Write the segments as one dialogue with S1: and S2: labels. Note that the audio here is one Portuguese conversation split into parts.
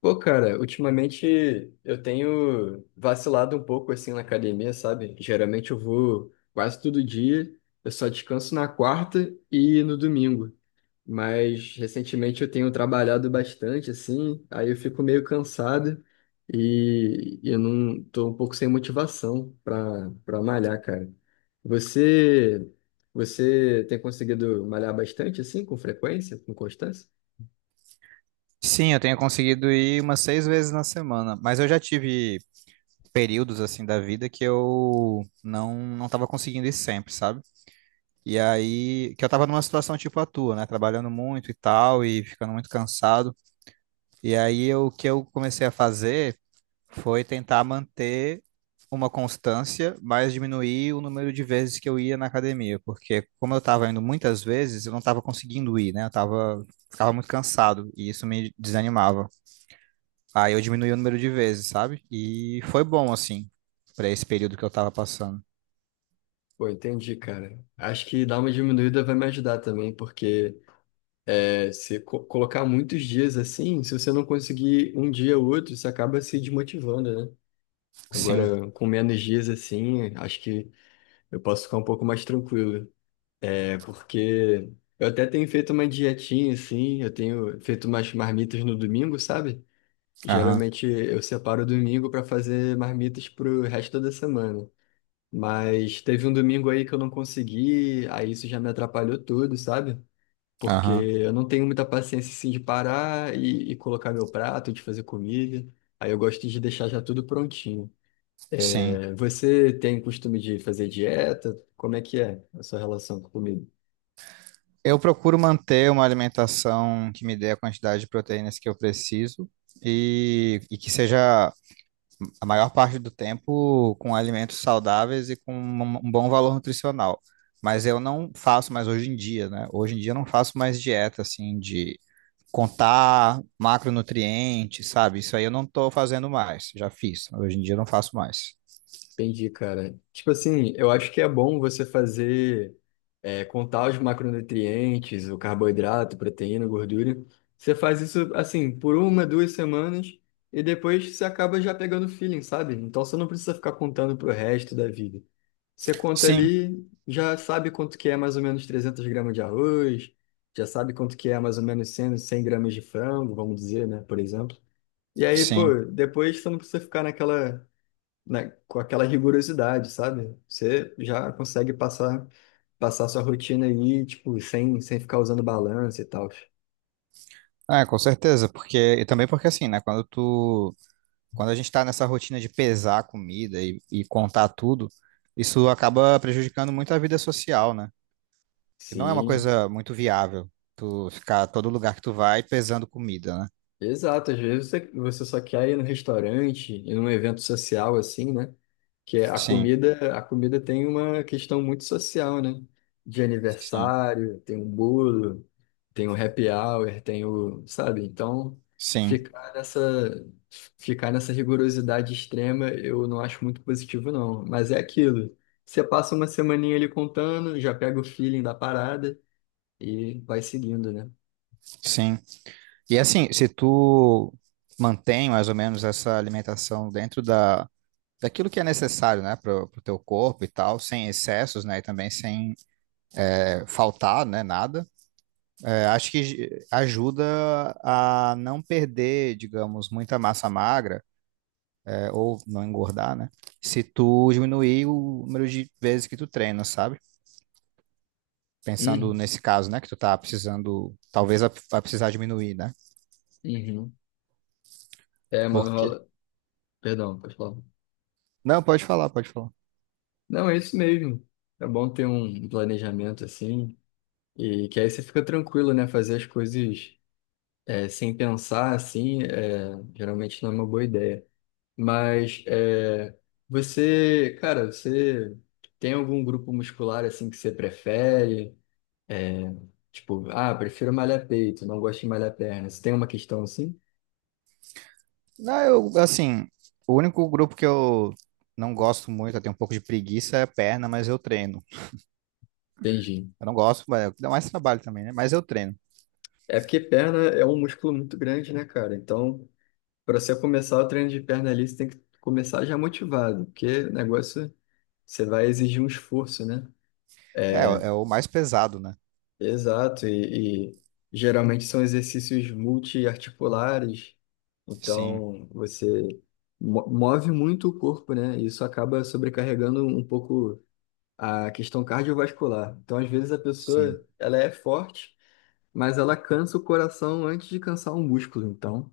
S1: Pô, cara, ultimamente eu tenho vacilado um pouco assim na academia, sabe? Geralmente eu vou quase todo dia, eu só descanso na quarta e no domingo. Mas recentemente eu tenho trabalhado bastante assim, aí eu fico meio cansado e eu não tô um pouco sem motivação para malhar, cara. Você você tem conseguido malhar bastante assim, com frequência, com constância?
S2: Sim, eu tenho conseguido ir umas seis vezes na semana, mas eu já tive períodos assim da vida que eu não estava conseguindo ir sempre, sabe? E aí que eu tava numa situação tipo a tua, né, trabalhando muito e tal e ficando muito cansado. E aí o que eu comecei a fazer foi tentar manter uma constância, mas diminuir o número de vezes que eu ia na academia, porque como eu tava indo muitas vezes, eu não tava conseguindo ir, né? Eu tava Ficava muito cansado e isso me desanimava. Aí eu diminui o número de vezes, sabe? E foi bom, assim, pra esse período que eu tava passando.
S1: Pô, entendi, cara. Acho que dar uma diminuída vai me ajudar também, porque é, se colocar muitos dias assim, se você não conseguir um dia ou outro, você acaba se desmotivando, né?
S2: Sim,
S1: Agora, com menos dias assim, acho que eu posso ficar um pouco mais tranquilo. É, porque eu até tenho feito uma dietinha assim, eu tenho feito umas marmitas no domingo, sabe?
S2: aham,
S1: Geralmente eu separo o domingo para fazer marmitas pro resto da semana. Mas teve um domingo aí que eu não consegui, aí isso já me atrapalhou tudo, sabe? Porque
S2: aham,
S1: eu não tenho muita paciência assim de parar e colocar meu prato, de fazer comida. Aí eu gosto de deixar já tudo prontinho.
S2: sim.
S1: É, você tem costume de fazer dieta? Como é que é a sua relação com comida?
S2: Eu procuro manter uma alimentação que me dê a quantidade de proteínas que eu preciso e que seja a maior parte do tempo com alimentos saudáveis e com um bom valor nutricional. Mas eu não faço mais hoje em dia, né? Hoje em dia eu não faço mais dieta, assim, de contar macronutrientes, sabe? Isso aí eu não estou fazendo mais, já fiz. Hoje em dia eu não faço mais.
S1: Entendi, cara. Tipo assim, eu acho que é bom você fazer, é, contar os macronutrientes, o carboidrato, proteína, gordura. Você faz isso, assim, por uma, duas semanas e depois você acaba já pegando feeling, sabe? Então você não precisa ficar contando pro resto da vida. Você conta
S2: Sim,
S1: ali, já sabe quanto que é mais ou menos 300 g de arroz, já sabe quanto que é mais ou menos cem gramas de frango, vamos dizer, né, por exemplo. E aí, pô,
S2: sim.
S1: depois você não precisa ficar naquela né, com aquela rigorosidade, sabe? Você já consegue passar sua rotina aí, tipo, sem ficar usando balança e tal.
S2: É, com certeza, porque e também porque assim, né, quando a gente tá nessa rotina de pesar a comida e contar tudo, isso acaba prejudicando muito a vida social, né? Que não é uma
S1: Sim.
S2: coisa muito viável tu ficar todo lugar que tu vai pesando comida, né?
S1: Exato, às vezes você só quer ir no restaurante, e num evento social assim, né? Que é
S2: Sim,
S1: a comida tem uma questão muito social, né? De
S2: sim,
S1: aniversário, tem um bolo, tem um happy hour, tem o, sabe? Então,
S2: sim,
S1: ficar nessa, ficar nessa rigorosidade extrema eu não acho muito positivo, não. Mas é aquilo. Você passa uma semaninha ali contando, já pega o feeling da parada e vai seguindo, né?
S2: sim. E assim, se tu mantém mais ou menos essa alimentação dentro daquilo que é necessário, né, pro teu corpo e tal, sem excessos, né, e também sem faltar, né, nada, acho que ajuda a não perder, digamos, muita massa magra, ou não engordar, né, se tu diminuir o número de vezes que tu treina, sabe? Pensando
S1: Uhum.
S2: nesse caso, né, que tu tá precisando, talvez vai precisar diminuir, né?
S1: Uhum. É, mano,
S2: Porque...
S1: rola. Perdão, pode falar.
S2: Não, pode falar, pode falar.
S1: Não, é isso mesmo. É bom ter um planejamento assim, e que aí você fica tranquilo, né? Fazer as coisas é, sem pensar assim, é, geralmente não é uma boa ideia. Mas é, você, cara, você tem algum grupo muscular assim que você prefere? É, tipo, ah, prefiro malhar peito, não gosto de malhar perna. Você tem uma questão assim?
S2: Não, eu, assim, o único grupo que eu não gosto muito, eu tenho um pouco de preguiça, é perna, mas eu treino.
S1: Entendi.
S2: Eu não gosto, mas dá mais trabalho também, né? Mas eu treino.
S1: É porque perna é um músculo muito grande, né, cara? Então. Para você começar o treino de perna ali, você tem que começar já motivado, porque o negócio você vai exigir um esforço, né?
S2: É o mais pesado, né?
S1: Exato, e geralmente são exercícios multiarticulares,
S2: Sim,
S1: então você move muito o corpo, né? E isso acaba sobrecarregando um pouco a questão cardiovascular. Então, às vezes a
S2: sim,
S1: pessoa, ela é forte, mas ela cansa o coração antes de cansar o músculo, então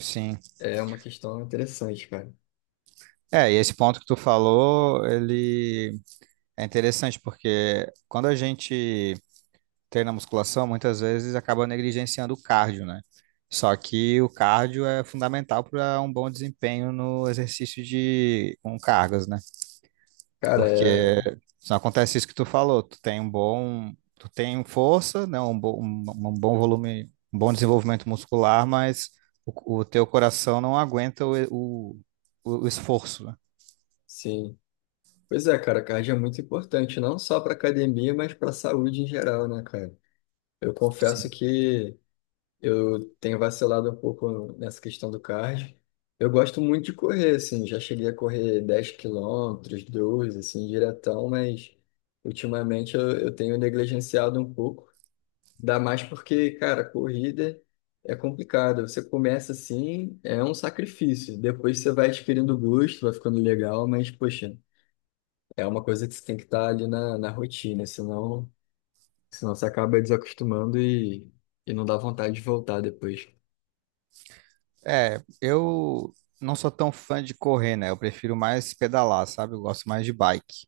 S2: sim.
S1: é uma questão interessante, cara.
S2: É, e esse ponto que tu falou, ele é interessante, porque quando a gente treina musculação, muitas vezes acaba negligenciando o cardio, né? Só que o cardio é fundamental para um bom desempenho no exercício de com cargas, né?
S1: Cara, é,
S2: Porque se acontece isso que tu falou, tu tem tu tem força, né, um bom volume, um bom desenvolvimento muscular, mas o teu coração não aguenta o esforço, né?
S1: sim. Pois é, cara, cardio é muito importante, não só para academia, mas para a saúde em geral, né, cara? Eu confesso
S2: Sim.
S1: que eu tenho vacilado um pouco nessa questão do cardio. Eu gosto muito de correr, assim, já cheguei a correr 10 km, 12, assim, diretão, mas ultimamente eu tenho negligenciado um pouco. Dá mais porque, cara, corrida é complicado. Você começa assim, é um sacrifício. Depois você vai adquirindo gosto, vai ficando legal, mas, poxa. É uma coisa que você tem que estar ali na rotina, senão você acaba desacostumando e não dá vontade de voltar depois.
S2: É, eu não sou tão fã de correr, né? Eu prefiro mais pedalar, sabe? Eu gosto mais de bike.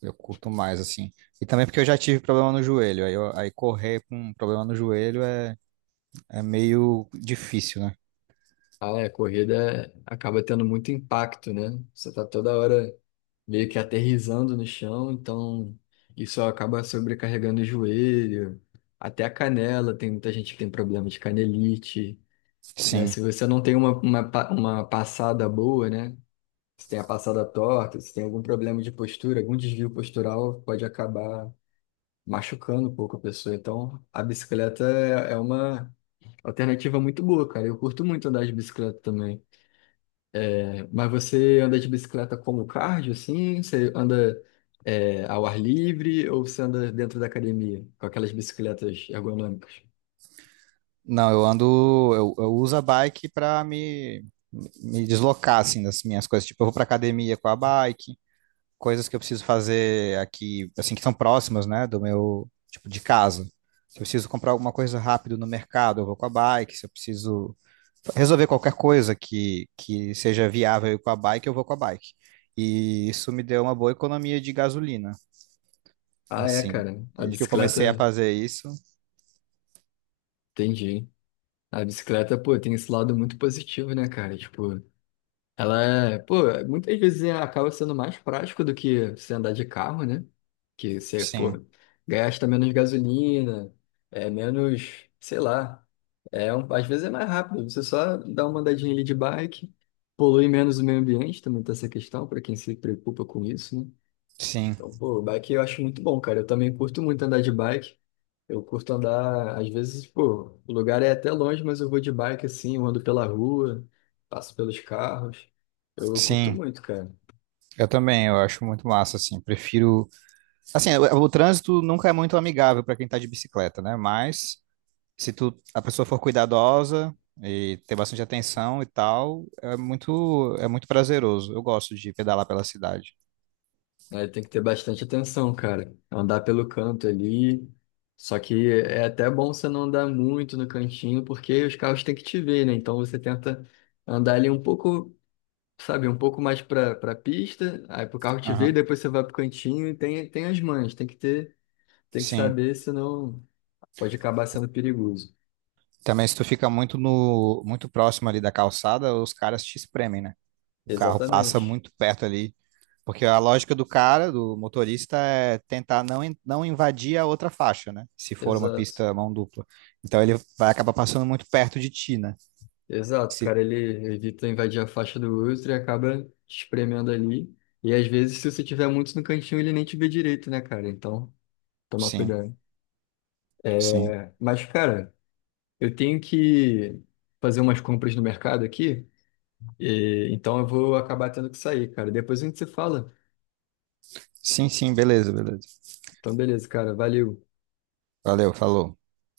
S2: Eu curto mais, assim. E também porque eu já tive problema no joelho. Aí, aí correr com problema no joelho é meio difícil, né?
S1: Ah, é, a corrida acaba tendo muito impacto, né? Você tá toda hora meio que aterrissando no chão, então isso acaba sobrecarregando o joelho, até a canela, tem muita gente que tem problema de canelite, né?
S2: Sim.
S1: Se você não tem pa- uma passada boa, né? Se tem a passada torta, se tem algum problema de postura, algum desvio postural, pode acabar machucando um pouco a pessoa. Então, a bicicleta é uma alternativa muito boa, cara. Eu curto muito andar de bicicleta também. É, mas você anda de bicicleta como cardio, assim? Você anda, é, ao ar livre ou você anda dentro da academia com aquelas bicicletas ergonômicas?
S2: Não, eu uso a bike para me deslocar, assim, das minhas coisas. Tipo, eu vou pra academia com a bike, coisas que eu preciso fazer aqui, assim, que são próximas, né, do meu, tipo, de casa. Se eu preciso comprar alguma coisa rápido no mercado, eu vou com a bike. Se eu preciso resolver qualquer coisa que seja viável ir com a bike, eu vou com a bike. E isso me deu uma boa economia de gasolina,
S1: Ah, é,
S2: assim.
S1: cara. A
S2: Desde que eu comecei a
S1: bicicleta,
S2: fazer isso,
S1: entendi. A bicicleta, pô, tem esse lado muito positivo, né, cara? Tipo, ela é, pô, muitas vezes acaba sendo mais prático do que você andar de carro, né? Que você, pô,
S2: sim,
S1: gasta menos gasolina, é menos, sei lá. É um, às vezes é mais rápido, você só dá uma andadinha ali de bike, polui menos o meio ambiente, também tem essa questão, para quem se preocupa com isso, né?
S2: sim,
S1: Então, pô, bike eu acho muito bom, cara. Eu também curto muito andar de bike. Eu curto andar, às vezes, pô, o lugar é até longe, mas eu vou de bike assim, eu ando pela rua, passo pelos carros. Eu curto
S2: sim.
S1: muito, cara.
S2: Eu também, eu acho muito massa, assim. Prefiro. Assim, o trânsito nunca é muito amigável para quem tá de bicicleta, né? Mas se tu, a pessoa for cuidadosa e ter bastante atenção e tal, é muito prazeroso. Eu gosto de pedalar pela cidade.
S1: É, tem que ter bastante atenção, cara. Andar pelo canto ali. Só que é até bom você não andar muito no cantinho, porque os carros têm que te ver, né? Então você tenta andar ali um pouco, sabe, um pouco mais pra pista, aí pro carro te ver,
S2: Aham.
S1: depois você vai pro cantinho e tem, tem as mães, tem que ter. Tem que
S2: Sim.
S1: saber, senão pode acabar sendo perigoso.
S2: Também se tu fica muito no, muito próximo ali da calçada, os caras te espremem, né? O carro passa
S1: Exatamente.
S2: muito perto ali. Porque a lógica do cara, do motorista, é tentar não invadir a outra faixa, né? Se for uma
S1: Exato.
S2: pista mão dupla. Então ele vai acabar passando muito perto de ti, né?
S1: Exato,
S2: Se-
S1: cara, ele evita invadir a faixa do outro e acaba te espremendo ali. E às vezes, se você tiver muito no cantinho, ele nem te vê direito, né, cara? Então, tomar
S2: sim,
S1: cuidado.
S2: sim.
S1: Mas, cara, eu tenho que fazer umas compras no mercado aqui, então eu vou acabar tendo que sair, cara. Depois a gente se fala.
S2: Sim, sim, beleza, beleza.
S1: Então, beleza, cara, valeu.
S2: Valeu, falou.